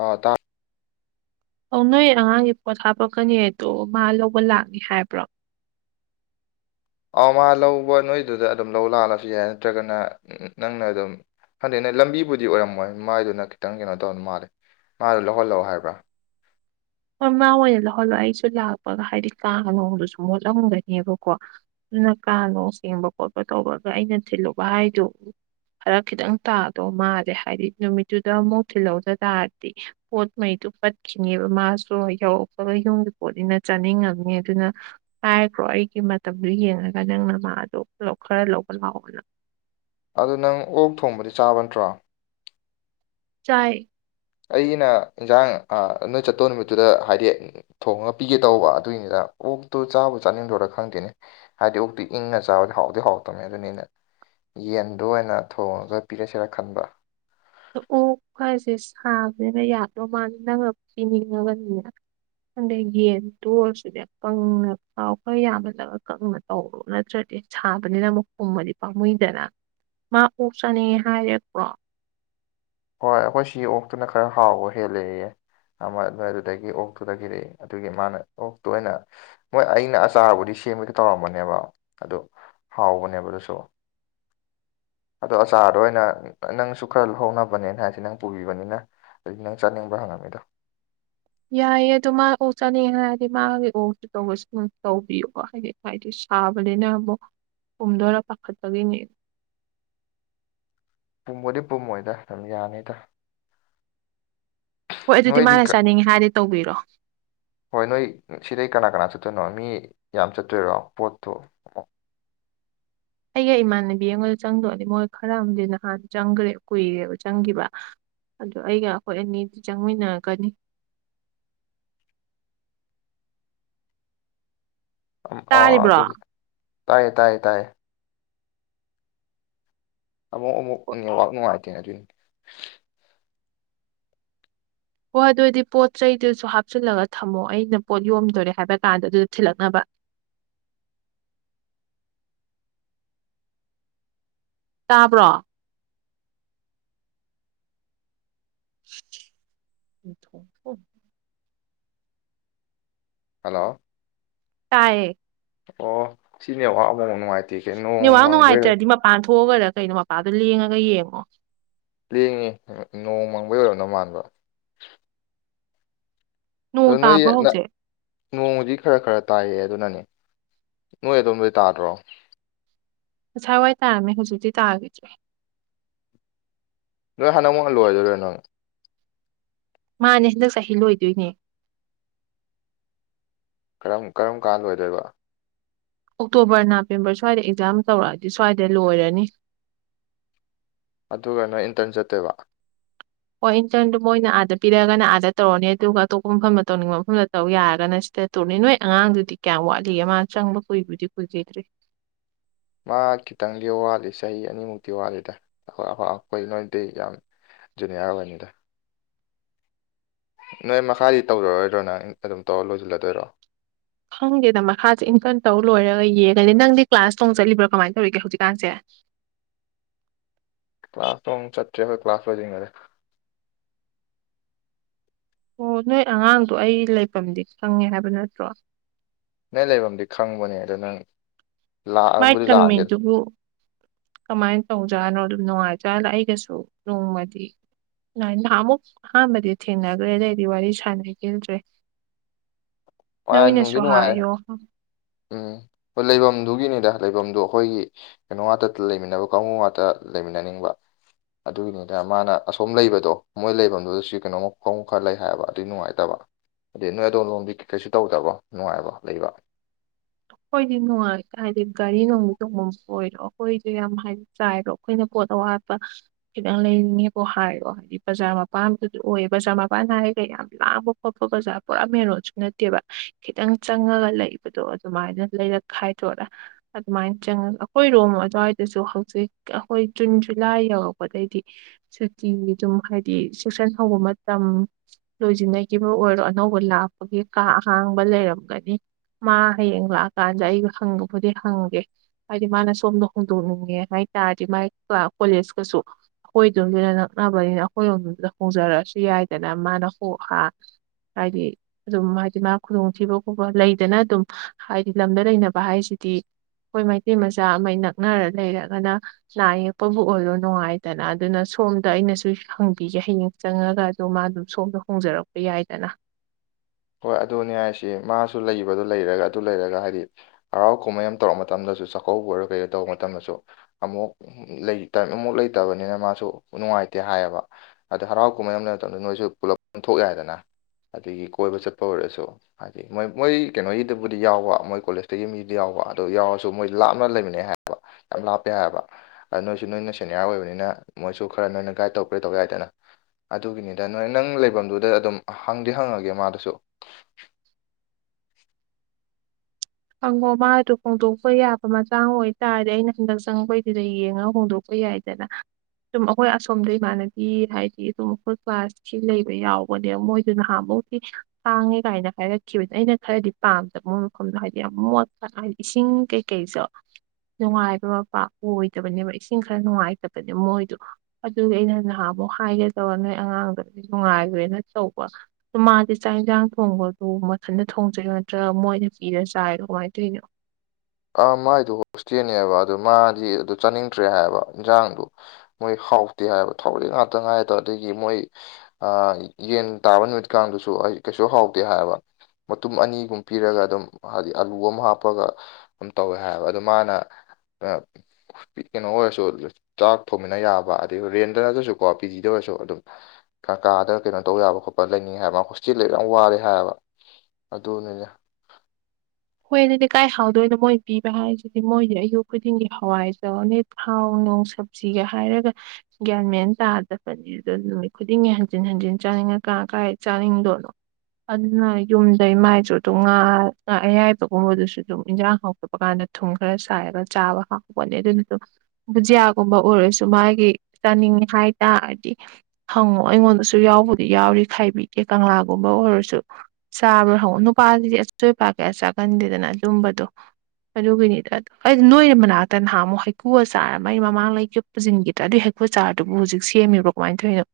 ꯑꯥ ꯇꯥ ꯑꯧ ꯃꯣꯏ ꯑꯉꯥꯡꯗꯤ ꯄꯣꯠ ꯍꯥꯞꯄꯛꯀꯅꯤ ꯑꯗꯨ ꯃꯥ ꯂꯧꯕ ꯂꯥꯛꯀꯦ ꯍꯥꯏꯕ꯭ꯔꯣ ꯑꯧ ꯃꯥ ꯂꯧꯕ ꯅꯣꯏꯗꯨꯗ ꯑꯗꯨꯝ ꯂꯧ ꯂꯥꯛꯍꯜꯂꯁꯨ ꯌꯥꯏ ꯅꯠꯇ꯭ꯔꯒꯅ ꯅꯪꯅ ꯑꯗꯨꯝ ꯈꯪꯗꯦꯅꯦ ꯂꯝꯕꯤꯕꯨꯗꯤ ꯑꯣꯏꯔꯝꯃꯣꯏ ꯃꯥꯏꯗꯨꯅ ꯈꯤꯇꯪ ꯀꯩꯅꯣ ꯇꯧꯕ ꯃꯥꯜꯂꯦ ꯃꯥꯗꯨ ꯂꯧꯍꯜꯂꯛꯑꯣ ꯍꯥꯏꯕ꯭ꯔ ꯍꯣꯏ ꯃꯥ ꯑꯣꯏꯅ ꯂꯧꯍꯜꯂꯣ ꯑꯩꯁꯨ ꯂꯥꯛꯄꯒ ꯍꯥꯏꯗꯤ ꯀꯥ ꯅꯨꯡ ꯗꯨꯁꯨ ꯃꯣꯠꯂꯝꯒꯅꯤꯕꯀꯣ ꯑꯗꯨꯅ ꯀꯥ ꯅꯨꯡ ꯁꯦꯡꯕ ꯈꯣꯠꯄ ꯇꯧꯕꯒ ꯑꯩꯅ ꯊꯤꯜꯂꯨꯕ ꯍꯥꯏꯗꯣ ꯐꯔꯛ ꯈꯤꯇꯪ ꯇꯥꯗꯧ ꯃꯥꯜꯂꯦ ꯍꯥꯏꯗꯤ ꯅꯨꯃꯤꯠꯇꯨꯗ ꯑꯃꯨꯛ ꯊꯤꯜꯍꯧꯗ ꯇꯥꯔꯗꯤ ꯄꯣꯠ ꯈꯩꯗꯨ ꯄꯠꯈꯤꯅꯦꯕ ꯃꯥꯁꯨ ꯌꯧꯔꯛꯄꯒ ꯌꯨꯝꯒꯤ ꯄꯣꯠꯅꯤꯅ ꯆꯥꯅꯤꯡꯉꯝꯅꯤ ꯑꯗꯨꯅ ꯍꯥꯏꯈ꯭ꯔꯣ ꯑꯩꯒꯤ ꯃꯇꯝꯗꯨ ꯌꯦꯡꯉꯒ ꯅꯪꯅ ꯃꯥꯗꯣ ꯂꯧ ꯈꯔ ꯂꯧꯕ ꯂꯥꯛꯑꯣꯅ ꯑꯗꯣ ꯅꯪ ꯑꯣꯛ ꯊꯣꯡꯕꯗꯤ ꯆꯥꯕ ꯅꯠꯇ꯭ꯔꯣ ꯆꯥꯏ ꯑꯩꯒꯤꯅ ꯌꯧꯟꯁꯥꯡ ꯑꯥ ꯅꯣꯏ ꯆꯠꯇꯧ ꯅꯨꯃꯤꯠꯇꯨꯗ ꯍꯥꯏꯗꯤ ꯊꯣꯡꯉꯒ ꯄꯤꯒꯦ ꯇꯧꯕ ꯑꯗꯨꯏꯅꯤꯗ ꯑꯣꯛꯇꯣ ꯆꯥꯕꯨ ꯆꯥꯅꯤꯡꯗꯣꯏꯔꯥ ꯈꯪꯗꯦꯅꯦ ꯍꯥꯏꯗꯤ ꯑꯣꯛꯇꯤ ꯏꯪꯅ ꯆꯥꯕꯗꯤ ꯍꯥꯎꯗꯤ ꯍꯥꯎꯇꯕꯅꯤ ꯑꯗꯨꯅꯤ ꯑꯩꯅ ꯌꯦꯟꯗꯣ ꯑꯣꯏꯅ ꯊꯣꯡꯉꯒ ꯄꯤꯔꯛꯁꯤꯔꯥ ꯈꯟꯕ ꯑꯣꯛ ꯍꯥꯏꯁꯦ ꯁꯥꯕꯅꯤꯅ ꯌꯥꯗꯧ ꯃꯥꯟꯗꯦ ꯅꯪꯅ ꯄꯤꯅꯤꯡꯉꯒꯗꯤꯅꯦ ꯈꯪꯗꯦ ꯌꯦꯟ ꯇꯣꯛꯑꯁꯨꯅꯦ ꯀꯪꯅ ꯇꯥꯎꯕ ꯌꯥꯒꯗꯕꯒ ꯀꯪꯅ ꯇꯧꯔꯣ ꯅꯠꯇ꯭ꯔꯗꯤ ꯁꯥꯕꯅꯤꯅ ꯑꯃꯨꯛ ꯄꯨꯝꯃꯗꯤ ꯄꯥꯝꯃꯨꯏꯗꯅ ꯃꯥ ꯑꯣꯛ ꯆꯥꯅꯤꯡꯉꯦ ꯍꯥꯏꯔꯦꯕ꯭ꯔꯣ ꯍꯣꯏ ꯑꯩꯈꯣꯏ ꯁꯤ ꯑꯣꯛꯇꯨꯅ ꯈꯔ ꯍꯥꯎꯕ ꯍꯦꯜꯂꯦꯌꯦ ꯑꯃ ꯅꯣꯏ ꯑꯗꯨꯗꯒꯤ ꯑꯣꯛꯇꯨꯗꯒꯤꯗꯤ ꯑꯗꯨꯒꯤ ꯃꯥꯅ ꯑꯣꯛꯇꯨ ꯑꯩꯅ ꯍꯣꯏ ꯑꯩꯅ ꯑꯆꯥꯔꯕꯨꯗꯤ ꯁꯦꯝꯃꯒꯦ ꯇꯧꯔꯝꯕꯅꯦꯕ ꯑꯗꯨ ꯍꯥꯎꯕꯅꯦꯕ ꯑꯗꯨꯁꯨ ꯑꯗꯣ ꯑꯆꯥꯔꯗꯣ ꯑꯩꯅ ꯅꯪꯁꯨ ꯈꯔ ꯂꯧꯍꯧꯅꯕꯅꯦꯅ ꯑꯩꯁꯨ ꯅꯪ ꯄꯨꯕꯤꯕꯅꯤꯅ ꯅꯪ ꯆꯥꯅꯤꯡꯕ꯭ꯔ ꯍꯪꯉꯝꯃꯤꯗꯣ ꯌꯥꯏꯌꯦ ꯑꯗꯨ ꯃꯥ ꯑꯣꯛ ꯆꯥꯅꯤꯡꯉꯦ ꯍꯥꯏꯔꯗꯤ ꯃꯥꯒꯤ ꯑꯣꯛꯇꯨ ꯇꯧꯔꯁꯨ ꯎꯝ ꯇꯧꯕꯤꯌꯨꯀꯣ ꯍꯥꯏꯗꯤ ꯍꯥꯏꯗꯤ ꯁꯥꯕꯅꯤꯅ ꯑꯃꯨꯛ ꯄꯨꯝꯗꯣꯏꯔ ꯄꯥꯈꯠꯄꯒꯤꯅꯤ ꯄꯨꯝꯕꯗꯤ ꯄꯨꯝꯃꯣꯏꯗ ꯑꯗꯨꯝ ꯌꯥꯅꯤꯗ ꯍꯣꯏ ꯑꯗꯨꯗꯤ ꯅꯣꯏꯗꯤ ꯃꯥꯅ ꯀ- ꯆꯥꯅꯤꯡꯉꯦ ꯍꯥꯏꯔꯗꯤ ꯇꯧꯕꯤꯔꯣ ꯍꯣꯏ ꯅꯣꯏ ꯁꯤꯗꯩ ꯀꯅꯥ ꯀꯅꯥ ꯆꯠꯇꯣꯏꯅꯣ ꯃꯤ ꯌꯥꯝ ꯆꯠꯇꯣꯏꯔꯣ ꯄꯣꯠꯇꯨ ꯑꯩꯒꯤ ꯏꯃꯥꯟꯅꯕꯤ ꯑꯃꯒ ꯆꯪꯗꯣꯏ ꯃꯣꯏ ꯈꯔ ꯑꯃꯗꯤ ꯅꯍꯥꯟ ꯆꯪꯈ꯭ꯔꯦ ꯀꯨꯏꯔꯦꯕ ꯆꯪꯈꯤꯕ ꯑꯗꯨ ꯑꯩꯒ ꯑꯩꯈꯣꯏ ꯑꯅꯤꯗꯤ ꯆꯪꯃꯤꯟꯅꯔꯛꯀꯅꯤ ꯑꯝ ꯑꯥ ꯇꯥꯔꯤꯕ꯭ꯔꯣ ꯗꯨꯗꯤ ꯇꯥꯏꯌꯦ ꯇꯥꯏꯌꯦ ꯇꯥꯏꯌꯦ ꯑꯃꯨꯛ ꯑꯃꯨꯛ ꯅꯦꯠꯋꯥꯛ ꯅꯨꯡꯉꯥꯏꯇꯦ ꯉꯁꯤ ꯍꯣꯏ ꯑꯗꯨꯗꯤ ꯄꯣꯠ ꯆꯩꯗꯨꯁꯨ ꯍꯥꯞꯆꯤꯜꯂꯒ ꯊꯝꯃꯣ ꯑꯩꯅ ꯄꯣꯠ ꯌꯣꯝꯗꯣꯔꯦ ꯍꯥꯏꯕ ꯀꯥꯟ ꯗꯨꯗ ꯊꯤꯜꯂꯛꯅꯕ ꯇꯥꯕ꯭ꯔꯣ [inaudible] ꯍꯦꯜꯂꯣ ꯇꯥꯏꯌꯦ ꯑꯣ ꯁꯤ ꯅꯦꯠꯋꯥꯛ ꯑꯅꯨꯛ ꯃꯨꯛ ꯅꯨꯡꯉꯥꯏ ꯅꯦꯠꯋꯥꯛ ꯅꯨꯡꯉꯥꯏꯇ꯭ꯔꯗꯤ ꯃꯄꯥꯟ ꯊꯣꯛꯑꯒꯔ ꯀꯩꯅꯣ ꯃꯄꯥꯗꯨ ꯂꯦꯡꯉꯒ ꯌꯦꯡꯉꯣ ꯂꯦꯡꯉꯦ ꯅꯣꯡ ꯃꯪꯕꯩ ꯑꯣꯏꯔꯝꯗꯧ ꯃꯥꯟꯕ ꯑꯗꯨ ꯅꯣꯡ ꯅꯣꯏ ꯇꯥꯕ꯭ꯔꯣ ꯅ ꯍꯧꯖꯤꯛ ꯅꯣꯡꯕꯨꯗꯤ ꯈꯔ ꯈꯔ ꯇꯥꯏꯌꯦ ꯑꯗꯨꯅꯅꯦ ꯅꯣꯏ ꯑꯗꯣꯝꯗꯗꯤ ꯇꯥꯗ꯭ꯔꯣ ꯉꯁꯥꯏꯋꯥꯏ ꯇꯥꯔꯝꯃꯦ ꯍꯧꯖꯤꯛꯇꯤ ꯇꯥꯒꯤꯗ꯭ꯔꯦ ꯅꯣꯏ ꯍꯥꯟꯅꯃꯨꯛ ꯍꯜ ꯂꯣꯏꯗꯣꯔꯦ ꯅꯪ ꯃꯥꯅꯦ ꯍꯟꯗꯛ ꯆꯍꯤ ꯂꯣꯏꯗꯨꯏꯅꯦ ꯀꯔꯝ ꯀꯔꯝ ꯀꯥꯟ ꯂꯣꯏꯗꯣꯏꯕ ꯑꯣꯛꯇꯣꯕꯔ ꯅꯕꯦꯝꯕꯔ ꯁ꯭ꯋꯥꯏꯗ ꯑꯦꯛꯖꯥꯝ ꯇꯧꯔꯛꯑꯗꯤ ꯁ꯭ꯋꯥꯏꯗ ꯂꯣꯏꯔꯅꯤ ꯑꯗꯨꯒ ꯅꯣꯏ ꯏꯟꯇ꯭ꯔꯟ ꯆꯠꯇꯨꯏꯕ ꯍꯣꯏ ꯏꯟꯇꯔꯟꯗꯣ ꯃꯣꯏꯅ ꯑꯥꯗ ꯄꯤꯔꯛꯑꯒꯅ ꯑꯥꯗ ꯇꯧꯔꯅꯤ ꯑꯗꯨꯒ ꯑꯇꯣꯞꯄ ꯃꯐꯝꯗ ꯇꯧꯅꯤꯡꯕ ꯃꯐꯝꯗ ꯇꯧ ꯌꯥꯔꯒꯅ ꯁꯤꯗ ꯇꯣꯅꯤ ꯅꯣꯏ ꯑꯉꯥꯡꯗꯨꯗꯤ ꯀꯌꯥꯝ ꯋꯥꯠꯂꯤꯒꯦ ꯃꯥ ꯆꯪꯕ ꯀꯨꯏꯕꯨꯗꯤ ꯀꯨꯏꯒꯤꯗ꯭ꯔꯤ ꯃꯥ ꯈꯤꯇꯪꯗꯤ ꯋꯥꯠꯂꯤ ꯆꯍꯤ ꯑꯅꯤꯃꯨꯛꯇꯤ ꯋꯥꯠꯂꯤꯗ ꯑꯈꯣꯏ ꯑꯈꯣꯏ ꯑꯈꯣꯏ ꯅꯣꯏꯗꯩ ꯌꯥꯝ ꯖꯨꯅꯤꯌꯥꯔ ꯑꯣꯏꯅꯤꯗ ꯅꯣꯏ ꯃꯈꯥꯗꯤ ꯇꯧꯗꯔꯣꯏꯗ꯭ꯔꯣ ꯅꯪ ꯑꯗꯨꯝ ꯇꯧꯔ ꯂꯣꯏꯁꯜꯂꯗꯣꯏꯔꯣ ꯈꯪꯗꯦꯗ ꯃꯈꯥꯥꯖꯦ ꯏꯟꯇꯔꯟ ꯇꯧ ꯂꯣꯏꯔꯒ ꯌꯦꯡꯉꯅꯤ ꯅꯪꯗꯤ ꯀ꯭ꯂꯥꯁ ꯅꯨꯡ ꯆꯠꯂꯤꯕ꯭ꯔꯥ ꯀꯃꯥꯏꯟ ꯇꯧꯔꯤꯒꯦ ꯍꯧꯖꯤꯛꯀꯥꯟꯁꯦ ꯀ꯭ꯂꯥꯁ ꯅꯨꯡ ꯆꯠꯇ꯭ꯔꯦ ꯑꯈꯣꯏ ꯀ꯭ꯂꯥꯁ ꯂꯣꯏꯗ꯭ꯔꯤꯉꯥꯏꯗ ꯑꯣ ꯅꯣꯏ ꯑꯉꯥꯡꯗꯣ ꯑꯩ ꯂꯩꯕꯝꯗꯤ ꯈꯪꯉꯦ ꯍꯥꯏꯕ ꯅꯠꯇ꯭ꯔꯣ ꯅꯣꯏ ꯂꯩꯕꯝꯗꯤ ꯈꯪꯕꯅꯦ ꯑꯗꯣ ꯅꯪ ꯃꯥꯏ ꯂꯥꯛꯑꯕꯨꯗꯤ ꯂꯥꯛꯑꯒꯦ ꯀꯃꯦꯟꯠꯇꯨꯕꯨ ꯀꯃꯥꯏ ꯇꯧꯖꯥꯠꯅꯣ ꯑꯗꯨꯝ ꯅꯨꯡꯉꯥꯏꯖꯥꯠꯂ ꯑꯩꯒꯁꯨ ꯅꯣꯡꯃꯗꯤ ꯅꯥꯏ ꯅꯍꯥꯟꯃꯨꯛ ꯑꯍꯥꯟꯕꯗꯤ ꯊꯦꯡꯅꯒ꯭ꯔꯦ ꯑꯗꯩꯗꯤ ꯋꯥꯔꯤ ꯁꯥꯟꯅꯒꯤꯗ꯭ꯔꯦ ꯅꯨꯡꯗꯤ ꯅꯣꯏꯅꯁꯨ ꯅꯨꯡꯉꯥꯏꯔꯦ ꯍꯥꯏꯌꯣ ꯎꯝ ꯍꯣꯏ ꯂꯩꯚꯝꯗꯨꯒꯤꯅꯤꯗ ꯂꯩꯚꯝꯗꯣ ꯑꯈꯣꯏꯒꯤ ꯀꯩꯅꯣ ꯉꯥꯛꯇ ꯂꯩꯃꯤꯟꯅꯕ ꯀꯥꯡꯕꯨ ꯉꯥꯛꯇ ꯂꯩꯃꯤꯟꯅꯅꯤꯡꯕ ꯑꯗꯨꯒꯤꯅꯤꯗ ꯃꯥꯅ ꯑꯁꯣꯝ ꯂꯩꯕꯗꯣ ꯃꯣꯏ ꯂꯩꯕꯝꯗꯨꯗ ꯁꯤ ꯀꯩꯅꯣꯝꯃ ꯐꯝꯨꯡ ꯈꯔ ꯂꯩ ꯍꯥꯏꯕ ꯑꯗꯨꯏ ꯅꯨꯡꯉꯥꯏꯇꯕ ꯑꯗꯤ ꯅꯣꯏ ꯑꯗꯣꯝ ꯂꯣꯝꯗꯤ ꯀꯤ ꯀꯩꯁꯨ ꯇꯧꯗꯕꯣ ꯅꯨꯡꯉꯥꯏꯕꯣ ꯂꯩꯕ ꯑꯈꯣꯏꯗꯤ ꯅꯨꯡꯉꯥꯏ ꯍꯥꯏꯗꯤ ꯒꯥꯔꯤ ꯅꯨꯡꯂꯤ ꯇꯣꯡꯕꯝꯕꯨ ꯑꯣꯏꯔꯣ ꯑꯈꯣꯏꯖꯦ ꯌꯥꯝ ꯍꯥꯏꯗꯤ ꯆꯥꯏꯕ ꯑꯈꯣꯏꯅ ꯄꯣꯠ ꯑꯋꯥꯠꯄ ꯈꯤꯇꯪ ꯂꯩꯅꯤꯡꯉꯦꯕꯨ ꯍꯥꯏꯔꯣ ꯗꯤ ꯕꯖꯥꯔ ꯃꯄꯥꯟ [unintelligible] ꯑꯣꯏꯌꯦ ꯕꯖꯥꯔ ꯃꯄꯥꯟ ꯍꯥꯏꯔꯒ ꯌꯥꯝ ꯂꯥꯞꯄ ꯈꯣꯠꯄ ꯕꯖꯥꯔ ꯄꯨꯔꯥ ꯃꯦꯟ ꯔꯣꯗꯁꯨ ꯅꯠꯇꯦꯕ ꯈꯤꯇꯪ ꯆꯪꯉꯒ ꯂꯩꯕꯗꯣ ꯗꯨꯃꯥꯏꯅ ꯂꯩꯔꯛ ꯈꯥꯏꯇꯣꯔ ꯑꯗꯨꯃꯥꯏꯟ ꯆꯪꯉ ꯑꯈꯣꯏꯔꯣꯝ ꯑꯗ꯭ꯋꯥꯏꯗꯁꯨ ꯍꯧꯖꯤꯛ ꯑꯈꯣꯏ ꯖꯨꯟ ꯖꯨꯂꯥꯏ ꯌꯧꯔꯛꯄꯗꯩꯗꯤ ꯁꯨꯇꯤꯒꯤ ꯑꯗꯨꯝ ꯍꯥꯏꯗꯤ ꯁꯦꯁꯟ ꯍꯧꯕ ꯃꯇꯝ ꯂꯣꯏꯖꯤꯟꯅꯒꯤꯕ ꯑꯣꯏꯔꯣ ꯑꯅꯧꯕ ꯂꯥꯛꯄꯒꯤ ꯀꯥ ꯑꯍꯥꯡꯕ ꯂꯩꯔꯝꯒꯅꯤ ꯃꯥ ꯍꯌꯦꯡ ꯂꯥꯛꯑꯀꯥꯟꯗ ꯑꯩ ꯍꯪꯕꯕꯨꯗꯤ ꯍꯪꯒꯦ ꯍꯥꯏꯗꯤ ꯃꯥꯅ ꯁꯣꯝꯗ ꯍꯣꯡꯇꯣꯛꯅꯤꯡꯉꯦ ꯍꯥꯏꯇꯥꯥꯔꯗꯤ ꯃꯥꯥꯏ ꯀ꯭ꯂꯥ ꯀꯣꯂꯦꯖꯀꯁꯨ ꯑꯈꯣꯏ ꯑꯗꯣꯝꯒꯤꯅ ꯅꯛꯅꯕꯅꯤꯅ ꯑꯈꯣꯏ ꯂꯣꯝꯗꯖꯨ ꯍꯣꯡꯖꯔꯛꯑꯁꯨ ꯌꯥꯏꯗꯅꯥ ꯃꯥꯅ ꯍꯣ ꯍꯥ ꯍꯥꯏꯗꯤ ꯑꯗꯨꯝ ꯍꯥꯏꯗꯤ ꯃꯥ ꯈꯨꯗꯣꯡꯊꯤꯕꯒꯨꯝꯕ ꯂꯩꯗꯅ ꯑꯗꯨꯝ ꯍꯥꯏꯗꯤ ꯂꯝꯗ ꯂꯩꯅꯕ ꯍꯥꯏꯁꯤꯗꯤ ꯑꯈꯣꯏ ꯃꯩꯇꯩ ꯃꯆꯥ ꯑꯃ ꯅꯛꯅꯔ ꯂꯩꯔꯒꯅ ꯅꯥ ꯌꯦꯛꯄꯕꯨ ꯑꯣꯏꯔꯣ ꯅꯨꯡꯉꯥꯏꯗꯅ ꯑꯗꯨꯅ ꯁꯣꯝꯗ ꯑꯩꯅꯁꯨ ꯍꯪꯕꯤꯒꯦ ꯍꯌꯦꯡ ꯆꯪꯉꯛꯑꯒ ꯑꯗꯨꯝ ꯃꯥ ꯗꯨꯝ ꯁꯣꯝꯗ ꯍꯣꯡꯖꯔꯛꯄ ꯌꯥꯏꯗꯅ ꯍꯣꯏ ꯑꯗꯨꯅꯦ ꯍꯥꯏꯁꯦ ꯃꯥꯁꯨ ꯂꯩꯕꯗꯨ ꯂꯩꯔꯒ ꯑꯗꯨ ꯂꯩꯔꯒ ꯍꯥꯏꯗꯤ ꯍꯔꯥꯎ ꯀꯨꯝꯍꯩ ꯑꯝ ꯇꯧꯔꯛ ꯃꯇꯝꯗꯁꯨ ꯆꯥꯛꯀꯧꯕ ꯑꯣꯏꯔꯣ ꯀꯩꯑꯣ ꯇꯧꯕ ꯃꯇꯝꯗꯁꯨ ꯑꯃꯨꯛ ꯂꯩꯇ ꯑꯃꯨꯛ ꯂꯩꯇꯕꯅꯤꯅ ꯃꯥꯁꯨ ꯅꯨꯡꯉꯥꯏꯇꯦ ꯍꯥꯏꯌꯦꯕ ꯑꯗ ꯍꯔꯥꯎ ꯀꯨꯝꯍꯩ ꯑꯃ ꯂꯩ ꯃꯇꯝꯗ ꯅꯣꯏꯁꯨ ꯄꯨꯂꯞ ꯊꯣꯛ ꯌꯥꯏꯗꯅ ꯑꯗꯒꯤ ꯀꯣꯏꯕ ꯆꯠꯄ ꯑꯣꯏꯔꯁꯨ ꯍꯥꯏꯗꯤ ꯃꯣꯏ ꯃꯣꯏ ꯀꯩꯅꯣꯒꯤꯗꯕꯨꯗꯤ ꯌꯥꯎꯕ ꯃꯣꯏ ꯀꯣꯂꯦꯖꯇꯒꯤ ꯃꯤꯗꯤ ꯌꯥꯎꯕ ꯑꯗꯨ ꯌꯥꯎꯔꯁꯨ ꯃꯣꯏ ꯂꯥꯞꯅ ꯂꯩꯃꯤꯟꯅꯩ ꯍꯥꯏꯕ ꯌꯥꯝ ꯂꯥꯞꯄꯦ ꯍꯥꯏꯕ ꯑ ꯅꯣꯏꯁꯨ ꯅꯣꯏꯅ ꯁꯦꯅꯤꯌꯥꯔ ꯑꯣꯏꯕꯅꯤꯅ ꯃꯣꯏꯁꯨ ꯈꯔ ꯅꯣꯏꯅ ꯒꯥꯏꯗ ꯇꯧꯄꯤꯔ ꯇꯧ ꯌꯥꯏꯗꯅ ꯑꯗꯨꯒꯤꯅꯤꯗ ꯅꯣꯏ ꯅꯪ ꯂꯩꯕꯝꯗꯨꯗ ꯑꯗꯨꯝ ꯍꯪꯗꯤ ꯍꯪꯉꯒꯦ ꯃꯥꯗꯨꯁꯨ ꯍꯪꯉꯣ ꯃꯥꯗꯣ ꯍꯣꯡꯗꯣꯛꯄ ꯌꯥꯕ ꯃꯇꯥꯡ ꯑꯣꯏꯇꯥꯔꯗꯤ ꯑꯩꯅ ꯍꯟꯗꯛ ꯆꯪꯉꯛꯄꯩꯗꯨꯗ ꯌꯦꯡꯉꯒ ꯍꯣꯡꯗꯣꯛꯄ ꯌꯥꯏ ꯗ‌ꯦꯅꯥ ꯑꯗꯨꯝ ꯑꯈꯣꯏ ꯑꯁꯣꯝꯗ ꯏꯃꯥꯟꯅꯕꯤ ꯍꯥꯏꯗꯤ ꯑꯗꯨꯝ ꯑꯈꯣꯏ ꯀ꯭ꯂꯥꯁꯀꯤ ꯂꯩꯕ ꯌꯥꯎꯕꯅꯦ ꯃꯣꯏꯗꯨ ꯅꯍꯥꯟꯃꯨꯛ ꯇꯥꯡꯉꯦ ꯀꯥꯏꯅ ꯍꯥꯏꯔꯛꯈꯤꯕꯅ‌‌ꯦ ꯑꯩꯅ ꯈꯔꯗꯤ ꯄꯥꯝꯗꯕ ꯃꯣꯏ ꯃꯐꯝꯗꯣ ꯍꯥꯏ ꯌꯥꯝ ꯃꯣꯠꯄ ꯍꯥꯏꯗꯤ ꯏꯁꯤꯡ ꯀꯩꯀꯩꯁꯨ ꯅꯨꯡꯉꯥꯏꯕ ꯃꯄꯥ ꯑꯣꯏꯗꯕꯅꯦꯕ ꯏꯁꯤꯡ ꯈꯔ ꯅꯨꯡꯉꯥꯏꯇꯕꯅꯦ ꯃꯣꯏꯗꯨ ꯑꯗꯨꯒꯤ ꯑꯩꯅ ꯅꯍꯥꯟꯃꯨꯛ ꯍꯥꯏꯒꯦ ꯇꯧꯔ ꯅꯣꯏ ꯑꯉꯥꯡꯒꯩ ꯅꯨꯡꯉꯥꯏꯒ꯭ꯔ‌ꯣꯏꯅ ꯇꯧꯕ ꯃꯥꯗꯤ ꯆꯥꯛ ꯌꯦꯟꯁꯥꯡ ꯊꯣꯡꯕꯗꯣ ꯃꯊꯟꯇ ꯊꯣꯡꯖꯩꯔ‌ꯣ ꯅꯠꯇ꯭ꯔ ꯃꯣꯏꯅ ꯄꯤꯔ ꯆꯥꯏꯔꯣ ꯀꯃꯥꯏ ꯇꯧꯏꯅꯣ ꯑꯥ ꯃꯥꯏꯗꯣ ꯍꯣꯁꯇꯦꯟꯅꯦꯕ ꯑꯗꯨ ꯃꯥꯗꯤ ꯑꯗꯨ ꯆꯥꯅꯤꯡꯗ꯭ꯔꯦ ꯍꯥꯏꯕ ꯏꯟꯖꯥꯡꯗꯨ ꯃꯣꯏ ꯍꯥꯎꯇꯦ ꯍꯥꯏꯕ ꯊꯥꯎꯔꯦꯛ ꯉꯥꯛꯇ ꯉꯥꯏꯗ ꯑꯗꯒꯤ ꯃꯣꯏ ꯑꯥ ꯌꯦꯟ ꯇꯥꯕ ꯅꯨꯃꯤꯠꯀꯥꯡꯗꯨꯁꯨ ꯑꯩ ꯀꯩꯁꯨ ꯍꯥꯎꯇꯦ ꯍꯥꯏꯕ ꯃꯇꯨꯝ ꯑꯅꯤꯒꯨꯝ ꯄꯤꯔꯒ ꯑꯗꯨꯝ ꯍꯥꯏꯗꯤ ꯑꯂꯨ ꯑꯃ ꯍꯥꯞꯄꯒ ꯑꯗꯨꯝ ꯇꯧꯋꯦ ꯍꯥꯏꯕ ꯑꯗꯣ ꯃꯥꯅ ꯑꯥ [unintelligible] ꯀꯩꯅꯣ ꯑꯣꯏꯔꯁꯨ ꯆꯥꯛ ꯊꯣꯡꯃꯤꯟꯅ ꯌꯥꯕ ꯑꯗꯩ ꯔꯦꯟꯗ ꯅꯠꯇ꯭ꯔꯁꯨꯀꯣ ꯄꯤ ꯖꯤ ꯗ ꯑꯣꯏꯔꯁꯨ ꯑꯗꯨꯝ ꯈꯔ ꯀꯥꯗꯒ ꯀꯩꯅꯣ ꯇꯧ ꯌꯥꯕ ꯈꯣꯠꯄ ꯂꯩꯅꯤꯡꯉꯦ ꯍꯥꯏꯕ ꯍꯣꯁꯇꯦꯜ ꯂꯩꯕ ꯌꯥꯝ ꯋꯥꯔꯦ ꯍꯥꯏꯕ ꯑꯗꯨꯅꯤꯗ ꯍꯣꯏ ꯑꯗꯨꯗꯤ ꯀꯥꯏ ꯍꯥꯎꯗꯣꯏꯅꯣ ꯃꯣꯏ ꯄꯤꯕ ꯍꯥꯏꯁꯤꯗꯤ ꯃꯣꯏꯗꯤ ꯑꯌꯨꯛ ꯈꯨꯗꯤꯡꯒꯤ ꯍꯋꯥꯏ ꯇꯧꯔꯅꯤ ꯊꯥꯎ ꯅꯨꯡ ꯁꯕꯖꯤꯒ ꯍꯥꯏꯔꯒ ꯒ꯭ꯌꯥꯟ ꯃꯦꯟ ꯇꯥꯗꯕꯅꯤ [unintelligible] ꯅꯨꯃꯤꯠ ꯈꯨꯗꯤꯡꯒꯤ ꯍꯟꯖꯤꯟ ꯍꯟꯖꯤꯟ ꯆꯥꯅꯤꯡꯉ ꯀꯥ ꯀꯥꯏ ꯆꯥꯅꯤꯡꯗꯣꯅꯣ ꯑꯗꯨꯅ ꯌꯨꯝꯗ ꯏꯃꯥꯏꯁꯨ ꯑꯗꯨꯝ ꯉꯥ ꯉꯥ ꯑꯌꯥꯏꯕ ꯑꯗꯨꯒꯨꯝꯕꯗꯨꯁꯨ ꯑꯗꯨꯝ ꯏꯟꯖꯥꯡ ꯍꯥꯎꯇꯕ ꯀꯥꯟꯗ ꯊꯨꯝ ꯈꯔ ꯆꯥꯏꯔꯒ ꯆꯥꯕ ꯍꯥꯎꯕꯅꯦ ꯑꯗꯨꯅꯁꯨ ꯕꯨꯖꯤꯌꯥꯒꯨꯝꯕ ꯑꯣꯏꯔꯁꯨ ꯃꯥꯒꯤ ꯆꯥꯅꯤꯡꯉꯦ ꯍꯥꯏꯇꯥꯔꯗꯤ ꯍꯪꯉꯣ ꯑꯩꯉꯣꯟꯗꯁꯨ ꯌꯥꯎꯕꯨꯗꯤ ꯌꯥꯎꯔꯤ ꯈꯥꯏꯕꯤꯒꯦ ꯀꯪꯂꯥꯒꯨꯝꯕ ꯑꯣꯏꯔꯁꯨ ꯆꯥꯕ꯭ꯔꯣ ꯍꯪꯉꯣ ꯅꯨꯄꯥꯁꯤꯗꯤ ꯑꯆꯣꯏ ꯄꯥ ꯀꯌꯥ ꯆꯥꯒꯟꯗꯦꯗꯅ ꯑꯗꯨꯝꯕꯗꯣ ꯑꯗꯨꯒꯤꯅꯤꯗ ꯑꯗ‌ꯣ ꯑꯩ ꯅꯣꯏ ꯃꯅꯥꯛꯇ ꯅꯍꯥꯟ ꯃꯨꯛ ꯍꯩꯀꯨ ꯑꯆꯥꯔ ꯑꯃ ꯑꯩ ꯃꯃꯥꯡ ꯂꯩꯈꯤꯕ ꯄꯨꯁꯤꯟꯈꯤꯗ꯭ꯔꯥ ꯍꯩꯀꯔꯨ ꯑꯆꯥꯔꯗꯨꯕꯨ ꯍꯧꯖꯤꯛ ꯁꯦꯝꯃꯤꯕ꯭ꯔꯣ ꯀꯃꯥꯏꯟ ꯇꯧꯏꯅꯣ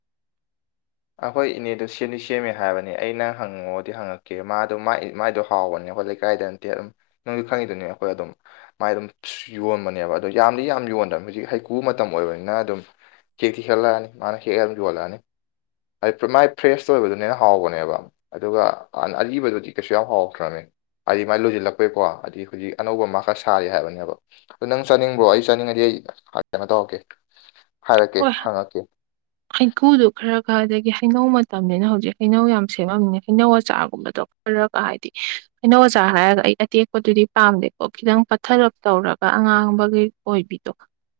ꯑꯈꯣꯏ ꯏꯅꯦꯗꯣ ꯁꯦꯝꯗꯤ ꯁꯦꯝꯃꯦ ꯍꯥꯏꯕꯅ‌ꯦ ꯑꯩꯅ ꯍꯪꯉꯣꯗꯤ ꯍꯪꯉꯛꯀꯦ ꯃꯥꯗꯣ ꯃꯥꯏ ꯃꯥꯏꯗꯣ ꯍꯥꯎꯕꯅꯦ ꯑꯩꯈꯣꯏ ꯂꯩ ꯀꯥꯏꯗ ꯅꯠꯇꯦ ꯑꯝ ꯅꯪꯁꯨ ꯈꯪꯉꯤꯗꯨꯅꯤ ꯑꯈꯣꯏ ꯑꯗꯨꯝ ꯃꯥꯏ ꯑꯗꯨꯝ ꯌꯣꯟꯕꯅꯦꯕ ꯑꯗꯣ ꯌꯥꯝꯗꯤ ꯌꯥꯝ ꯌꯣꯟꯗꯝ ꯍꯧꯖꯤꯛ ꯍꯩꯀꯨ ꯃꯇꯝ ꯑꯣꯏꯕꯅꯤꯅ ꯑꯗꯨꯝ ꯍꯦꯛꯇꯤ ꯍꯦꯛꯂꯑꯅꯤ ꯃꯥꯅ ꯍꯦꯛꯑꯒ ꯌꯣꯜꯂꯑꯅꯤ [unintelligible] ꯃꯥꯏ ꯐ꯭ꯔꯦꯁ ꯑꯣꯏꯕꯗꯨꯅ ꯍꯦꯟꯅ ꯍꯥꯎꯕꯅꯦꯕ ꯑꯗꯨꯒ ꯑꯟ ꯑꯔꯤꯕꯗꯨꯗꯤ ꯀꯩꯁꯨ ꯌꯥꯝ ꯍꯥꯎꯇ꯭ꯔꯃ‌ꯦ ꯍꯥꯏꯗꯤ ꯃꯥꯏ ꯂꯣꯏꯖꯤꯜꯂꯛꯄꯩꯀꯣ ꯍꯥꯏꯗꯤ ꯈ‌ꯣꯏꯒꯤ ꯑꯅꯧꯕ ꯃꯥ ꯈꯔ ꯁꯥꯔꯤ ꯍꯥꯏꯕꯅꯦꯕ ꯑꯗꯨ ꯅꯪ ꯆꯥꯅꯤꯡꯕ꯭ꯔꯣ ꯑꯩ ꯆꯥꯅꯤꯡꯉꯗꯤ ꯑꯩ ꯀꯩꯅꯣ ꯇꯧꯔꯀꯦ ꯍꯥꯏꯔꯛꯀꯦ ꯍꯣꯏ ꯍꯪꯉꯛꯀꯦ [inaudible] ꯍꯩꯀꯨꯗꯣ ꯈꯔ ꯈꯔ ꯑꯗꯒꯤ ꯍꯩꯅꯧ ꯃꯇꯝꯅꯤꯅ ꯍꯧꯖꯤꯛ ꯍꯩꯅꯧ ꯌꯥꯝ ꯁꯦꯝꯃꯝꯅꯤ ꯍꯩꯅꯧ ꯑꯆꯥꯔꯒꯨꯝꯕꯗꯣ [unintelligible] ꯍꯥꯏꯗꯤ ꯍꯩꯅꯧ ꯑꯆꯥꯔ ꯍꯥꯏꯔꯒ ꯑꯩ ꯑꯇꯦꯛꯄꯗꯨꯗꯤ ꯄꯥꯝꯗꯦꯀꯣ ꯈꯤꯇꯪ ꯄꯠꯊꯔꯞ ꯇꯧꯔꯒ ꯑꯉꯥꯡꯕꯒꯤ ꯑꯣꯏꯕꯤꯗꯣ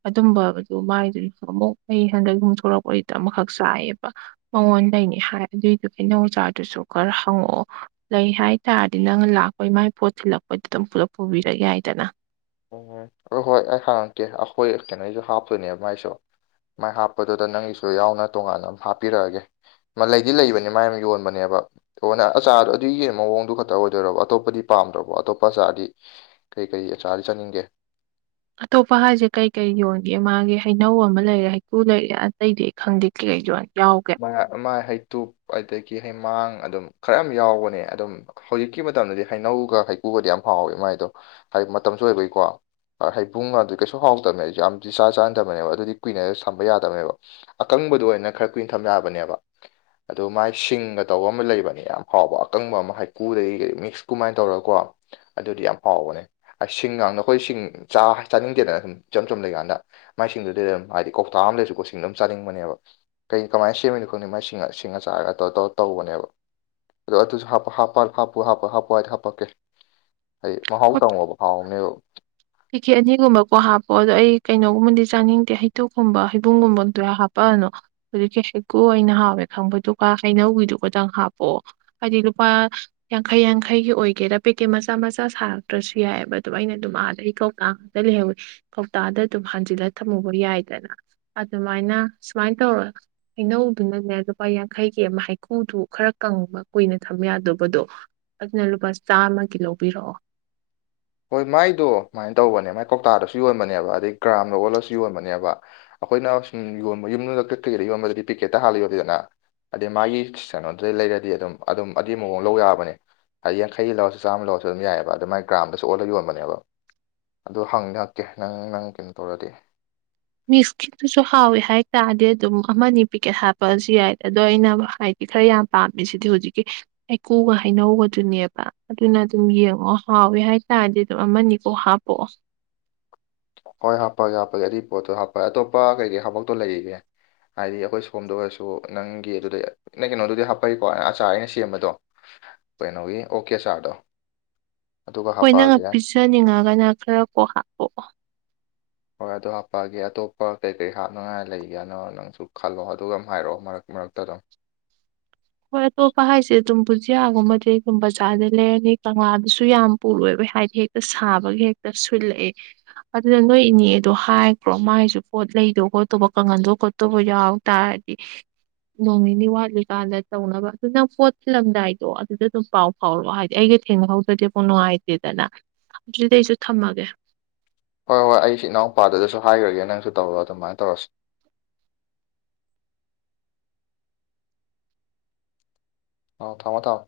ꯑꯗꯨꯝꯕꯗꯨ ꯃꯥꯏꯗꯨꯗꯤ ꯑꯃꯨꯛ ꯑꯩ ꯍꯟꯗꯛ ꯌꯨꯝ ꯊꯣꯛꯔꯛꯄꯩꯗ ꯑꯃꯈꯛ ꯆꯥꯏꯌꯦꯕ ꯃꯉꯣꯟꯗꯩꯅꯦ ꯍꯥꯏꯔꯗꯤ ꯑꯗꯨ ꯍꯩꯅꯧ ꯑꯆꯥꯔꯗꯨꯁꯨ ꯈꯔ ꯍꯪꯉꯛꯑꯣ ꯂꯩ ꯍꯥꯏ ꯇꯥꯔꯗꯤ ꯅꯪꯅ ꯂꯥꯛꯄꯩ ꯃꯥꯏ ꯄꯣꯠ ꯊꯤꯜꯂꯛꯄꯩꯗ ꯑꯗꯨꯝ ꯄꯨꯂꯞ ꯄꯨꯕꯤꯔꯛ ꯌꯥꯏꯗꯅ ꯎꯝ ꯍꯣꯏ ꯍꯣꯏ ꯑꯩ ꯍꯪꯉꯛꯀꯦ ꯑꯈꯣꯏ ꯀꯩꯅꯣꯏꯁꯨ ꯍꯥꯞꯇꯣꯏꯅꯦꯕ ꯃꯥꯏꯁꯨ ꯃꯥꯏ ꯍꯥꯞꯄꯗꯨꯗ ꯅꯪꯒꯤꯁꯨ ꯌꯥꯎꯅ ꯇꯣꯉꯥꯟꯅ ꯑꯃ ꯍꯥꯞꯄꯤꯔꯛꯑꯒꯦ ꯃ ꯂꯩꯗꯤ ꯂꯩꯕꯅꯦ ꯃꯥ ꯌꯥꯝ ꯌꯣꯟꯕꯅꯦꯕ [unintelligible] ꯑꯆꯥꯔꯗꯣ ꯑꯗꯨꯒꯤ ꯃꯑꯣꯡꯗꯨ ꯈꯛꯇ ꯑꯣꯏꯗꯣꯏꯔꯣ ꯑꯇꯣꯞꯄꯗꯤ ꯄꯥꯝꯗ꯭ꯔꯕꯣ ꯑꯇꯣꯞꯄ ꯑꯆꯥꯔꯗꯤ ꯀꯩ ꯀꯩ ꯑꯆꯥꯔ ꯆꯥꯅꯤꯡꯒꯦ ꯑꯇꯣꯞꯄ ꯍꯥꯏꯁꯦ ꯀꯩ ꯀꯩ ꯌꯣꯟꯒꯦ ꯃꯥꯒꯤ ꯍꯩꯅꯧ ꯑꯃ ꯂꯩꯔꯦ ꯍꯩꯀꯨ ꯂꯩꯔꯦ ꯑꯇꯩꯗꯤ ꯑꯩ ꯈꯪꯗꯦ [unintelligible] ꯌꯥꯎꯒ ꯃꯥꯏ ꯑꯃ ꯍꯩꯇꯨꯞ ꯑꯗꯒꯤ ꯍꯩꯃꯥꯡ ꯑꯗꯨꯝ ꯈꯔꯌꯥꯝ ꯌꯥꯎꯕꯅꯦ ꯑꯗꯨꯝ ꯍꯧꯖꯤꯛꯀꯤ ꯃꯇꯝꯗꯗꯤ ꯍꯩꯅꯧꯒ ꯍꯩꯀꯨꯒꯗꯤ ꯌꯥꯝ ꯍꯥꯎꯋꯦ ꯃꯥꯏꯗꯣ ꯍꯥꯏ ꯃꯇꯝꯁꯨ ꯑꯣꯏꯕꯩꯀꯣ ꯑ ꯍꯩꯕꯨꯡꯒꯗꯣ ꯀꯩꯁꯨ ꯍꯥꯎꯇꯝꯅꯦ ꯑꯩꯖꯨ ꯌꯥꯝꯗꯤ ꯆꯥ ꯆꯥꯟꯗꯕꯅꯦꯕ ꯑꯗꯨꯗꯤ ꯀꯨꯏꯅꯖꯨ ꯁꯝꯕ ꯌꯥꯗꯕꯅꯦꯕ ꯑꯀꯪꯕꯗꯨ ꯑꯣꯏꯅ ꯈꯔ ꯀꯨꯏꯟ ꯊꯝ ꯌꯥꯕꯅꯦꯕ ꯑꯗꯨ ꯃꯥꯏ ꯁꯤꯡꯒ ꯇꯧꯕ ꯑꯃ ꯂꯩꯕꯅꯦ ꯌꯥꯝ ꯍꯥꯎꯕ ꯑꯀꯪꯕ ꯑꯃꯥ ꯍꯩꯀꯨꯗꯒꯤ ꯀꯩ ꯃꯤꯛꯁ ꯀꯨꯃꯥꯏꯟ ꯇꯧꯔ ꯀꯣ ꯑꯗꯨꯗꯤ ꯌꯥꯝ ꯍꯥꯎꯕꯅꯦ ꯑꯁꯤꯡꯒꯥꯡꯗ ꯑꯩꯈꯣꯏ ꯁꯤꯡ ꯆꯥ ꯆꯥꯅꯤꯡꯗꯦꯗꯅ ꯁꯨꯝ ꯏꯆꯝ ꯆꯝ ꯂꯩꯒꯥꯟꯗ ꯃꯥꯏꯁꯤꯡꯗꯨꯗꯤ ꯗꯨꯝ ꯑꯥꯏꯗꯤ ꯀꯧꯇꯥ ꯑꯝ ꯂꯩꯔꯁꯨ ꯀꯣ ꯁꯤꯡ ꯑꯝ ꯆꯥꯅꯤꯡꯕꯅꯦꯕ ꯀꯩ ꯀꯃꯥꯏ ꯁꯦꯝꯃꯤꯅꯣ ꯈꯪꯗꯦ ꯃꯥꯏ ꯁꯤꯡ ꯁꯤꯡ ꯑꯆꯥꯔꯒ ꯇꯧꯔ ꯇꯧꯔ ꯇꯧꯕꯅꯦꯕ ꯑꯗꯣ ꯑꯗꯨꯖꯨ ꯍꯥꯞꯄ ꯍꯥꯞꯄ ꯍꯥꯞꯄꯨ ꯍꯥꯄ ꯍꯥꯄꯨꯑꯥꯗꯤ ꯍꯥꯞꯄꯛꯀꯦ ꯍꯥꯏꯗꯤ ꯃꯍꯥꯎ ꯍꯣꯏ ꯇꯪꯉꯣꯕ ꯍꯥꯎꯅꯦꯕ ꯄꯦꯀꯦꯠ ꯑꯅꯤꯒꯨꯝꯕ ꯀꯣ ꯍꯥꯞꯄꯑꯣ ꯑꯗꯣ ꯑꯩ ꯀꯩꯅꯣꯒꯨꯝꯕꯗꯤ ꯆꯥꯅꯤꯡꯗꯦ ꯍꯩꯇꯨꯞꯀꯨꯝꯕ ꯍꯩꯕꯨꯡꯒꯨꯝꯕ ꯗꯨꯔ ꯍꯥꯞꯄꯛꯑꯅꯣ ꯍꯧꯖꯤꯛꯁꯤ ꯍꯩꯀꯨ ꯑꯣꯏꯅ ꯍꯥꯎꯋꯦ ꯈꯪꯕꯗꯨꯒ ꯍꯩꯅꯧꯒꯤꯗꯨꯒ ꯇꯪ ꯍꯥꯞꯄꯑꯣ ꯍꯥꯏꯗꯤ ꯂꯨꯄꯥ ꯌꯥꯡꯈꯩ ꯌꯥꯡꯈꯩꯒꯤ ꯑꯣꯏꯒꯦꯔꯥ ꯄꯦꯀꯦꯠ ꯃꯆꯥ ꯃꯆꯥ ꯁꯥꯔꯛꯇ꯭ꯔꯁꯨ ꯌꯥꯏꯌꯦꯕ ꯑꯗꯨꯝ ꯑꯩꯅ ꯗꯨꯝ ꯑꯥꯗꯩ ꯊꯣꯛꯀꯥꯛꯇꯥ ꯂꯩꯍꯧꯋꯦ ꯀꯧꯇꯥꯗ ꯑꯗꯨꯝ ꯍꯥꯟꯖꯤꯜꯂ ꯊꯝꯃꯨꯕ ꯌꯥꯏꯗꯅ ꯑꯗꯨꯃꯥꯏꯅ ꯁꯨꯃꯥꯏ ꯇꯧꯔꯣ ꯍꯩꯅꯧꯗꯨꯅꯅꯦ ꯂꯨꯄꯥ ꯌꯥꯡꯈꯩꯒꯤ ꯑꯃ ꯍꯩꯀꯨꯗꯨ ꯈꯔ ꯀꯪꯕ ꯀꯨꯏꯅ ꯊꯝ ꯌꯥꯗꯣꯕꯗꯣ ꯑꯗꯨꯅ ꯂꯨꯄꯥ ꯆꯥꯝꯃꯒꯤ ꯂꯧꯕꯤꯔꯛꯑꯣ ꯍꯣꯏ ꯃꯥꯏꯗꯣ ꯃꯥꯏꯟ ꯇꯧꯕꯅꯦ ꯃꯥꯏ ꯀꯧꯇꯥꯗꯁꯨ ꯌꯣꯟꯕꯅꯦꯕ ꯑꯗꯩ ꯒ꯭ꯔꯥꯝꯗ ꯑꯣꯜꯂꯁꯨ ꯌꯣꯟꯕꯅꯦꯕ ꯑꯩꯈꯣꯏꯅ ꯁꯨꯝ ꯌꯣꯟꯕ ꯌꯨꯝꯂꯛꯀ ꯀꯩꯗ ꯌꯣꯟꯕꯗꯗꯤ ꯄꯤꯀꯦꯠꯇ ꯍꯥꯜꯂ ꯌꯣꯂꯤꯗꯅ ꯑꯗꯩ ꯃꯥꯒꯤ ꯀꯩꯅꯣꯗꯨꯗꯩ ꯂꯩꯔꯗꯤ ꯑꯗꯨꯝ ꯑꯗꯨꯝ ꯑꯗꯤ ꯃꯑꯣꯡ ꯂꯧ ꯌꯥꯕꯅꯦ ꯍꯥꯏꯗꯤ ꯌꯥꯡꯈꯩꯒꯤ ꯂꯧꯔꯁꯨ ꯆꯥꯝ ꯂꯧꯔꯁꯨ ꯑꯗꯨꯝ ꯌꯥꯑꯦꯕ ꯑꯗꯨ ꯃꯥꯏ ꯒ꯭ꯔꯥꯝꯗ ꯁꯨ ꯑꯣꯟꯂ ꯌꯣꯟꯕꯅꯦꯕ ꯑꯗꯣ ꯍꯪꯗꯤ ꯍꯪꯀꯦ ꯅꯪ ꯅꯪ ꯀꯩꯅꯣ ꯇꯧꯔꯗꯤ ꯃꯤꯁꯀꯤꯠꯇꯨꯁꯨ ꯍꯥꯎꯋꯦ ꯍꯥꯏꯇꯥꯗꯤ ꯑꯗꯨꯝ ꯑꯃꯅꯤ ꯄꯤꯀꯦꯠ ꯍꯥꯞꯄꯑꯁꯨ ꯌꯥꯏ ꯑꯗꯣ ꯑꯩꯅ ꯍꯥꯏꯠ ꯈꯔ ꯌꯥꯝ ꯄꯥꯝꯃꯤ ꯁꯤꯗꯤ ꯍꯨꯖꯤꯛꯀꯤ ꯍꯩꯀꯨꯒ ꯍꯩꯅꯧꯒꯗꯨꯅꯦꯕ ꯑꯗꯨꯅ ꯑꯗꯨꯝ ꯌꯦꯡꯉꯣ ꯍꯥꯎꯋꯦ ꯍꯥꯏꯇꯥꯔꯗꯤ ꯗꯨ ꯑꯃꯅꯤꯀꯣ ꯍꯥꯞꯄꯑꯣ ꯍꯣꯏ ꯍꯥꯞꯄꯒꯦ ꯍꯥꯞꯄꯒꯦ ꯑꯗꯨꯏ ꯄꯣꯠꯇꯣ ꯍꯥꯞꯄ ꯑꯇꯣꯞꯄ ꯀꯩꯀꯩ ꯍꯥꯞꯄꯛꯇꯣ ꯂꯩꯔꯤꯒꯦ ꯍꯥꯏꯗꯤ ꯑꯈꯣꯏ ꯁꯣꯝꯗ ꯑꯣꯏꯔꯁꯨ ꯅꯪꯒꯤ ꯑꯗꯨꯗꯩ ꯅꯪ ꯀꯩꯅꯣꯗꯨꯗꯤ ꯍꯥꯞꯄꯩꯀꯣ ꯑꯆꯥꯔ ꯑꯩꯅ ꯁꯦꯝꯕꯗꯣ ꯀꯩꯅꯣꯒꯤ ꯑꯣꯛꯀꯤ ꯑꯆꯥꯔꯗꯣ ꯑꯗꯨꯒ ꯍꯣꯏ ꯅꯪꯅ ꯍꯥꯞꯄꯛꯑꯒꯦ ꯄꯤꯖꯅꯤꯡꯉꯒꯅ ꯈꯔ ꯀꯣꯛ ꯍꯥꯞꯄꯛꯑꯣ ꯍꯣꯏ ꯑꯗꯨ ꯍꯥꯞꯄꯛꯑꯒꯦ ꯑꯇꯣꯞꯄ ꯀꯩ ꯀꯩ ꯍꯥꯞꯅꯉꯥꯏ ꯂꯩꯒꯦꯅꯣ ꯅꯪꯁꯨ ꯈꯜꯂꯣ ꯑꯗꯨꯒ ꯑꯝ ꯍꯥꯏꯔꯛꯑꯣ ꯃꯔꯛ ꯃꯔꯛꯇ ꯑꯗꯨꯝ ꯍꯣꯏ ꯑꯇꯣꯞꯄ ꯍꯥꯏꯁꯦ ꯑꯗꯨꯝ ꯕꯨꯖꯤꯌꯥꯒꯨꯝꯕꯗꯤ ꯒꯨꯝꯕ ꯕꯖꯥꯔꯗꯩ ꯂꯩꯔꯅꯤ ꯀꯪꯂꯥꯗꯨꯁꯨ ꯌꯥꯝ ꯄꯨꯔꯣꯏꯕ ꯍꯥꯏꯗꯤ ꯇ ꯁꯥꯕꯒꯤ ꯍꯦꯛꯇ ꯁꯨꯠꯂꯛꯑꯦ ꯑꯗꯨꯅ ꯅꯣꯏ ꯏꯅꯦꯗꯣ ꯍꯥꯏꯒ꯭ꯔꯣ ꯃꯥꯏꯖꯨ ꯄꯣꯠ ꯂꯩꯗꯣ ꯈꯣꯠꯇꯣꯕ ꯀꯪꯍꯟꯗꯣ ꯈꯣꯠꯇꯧꯕ ꯌꯥꯎ ꯇꯥꯔ ꯗꯤ ꯅꯣꯡꯅꯤꯅꯤ ꯋꯥꯠꯂꯤ ꯀꯥꯟꯗ ꯇꯧꯅꯕ ꯑꯗꯨ ꯅꯪ ꯄꯣꯠ ꯊꯤꯜꯂꯝꯗꯥꯏꯗꯣ ꯑꯗꯨꯗ ꯑꯗꯨꯝ ꯄꯥꯎ ꯐꯥꯎꯔꯛꯑꯣ ꯍꯥꯏꯗꯤ ꯑꯩꯒ ꯊꯦꯡꯅꯍꯧꯗ꯭ꯔꯗꯤ ꯑꯃꯨ ꯅꯨꯡꯉꯥꯏ ꯇꯦꯗꯅ ꯑꯗꯨꯗꯤ ꯑꯩꯁꯨ ꯊꯝꯃꯒꯦ ꯍꯣꯏ ꯍꯣꯏ ꯑꯩꯁꯨ ꯏꯅꯥꯎꯄꯥꯗꯨꯗꯁꯨ ꯍꯥꯏꯒ꯭ꯔꯒꯦ ꯅꯪꯁꯨ ꯇꯧꯔꯣ ꯑꯗꯨꯃꯥꯏꯟ ꯇꯧꯔꯁꯤ ꯑꯥꯎ ꯊꯝꯃꯣ ꯊꯝꯃꯣ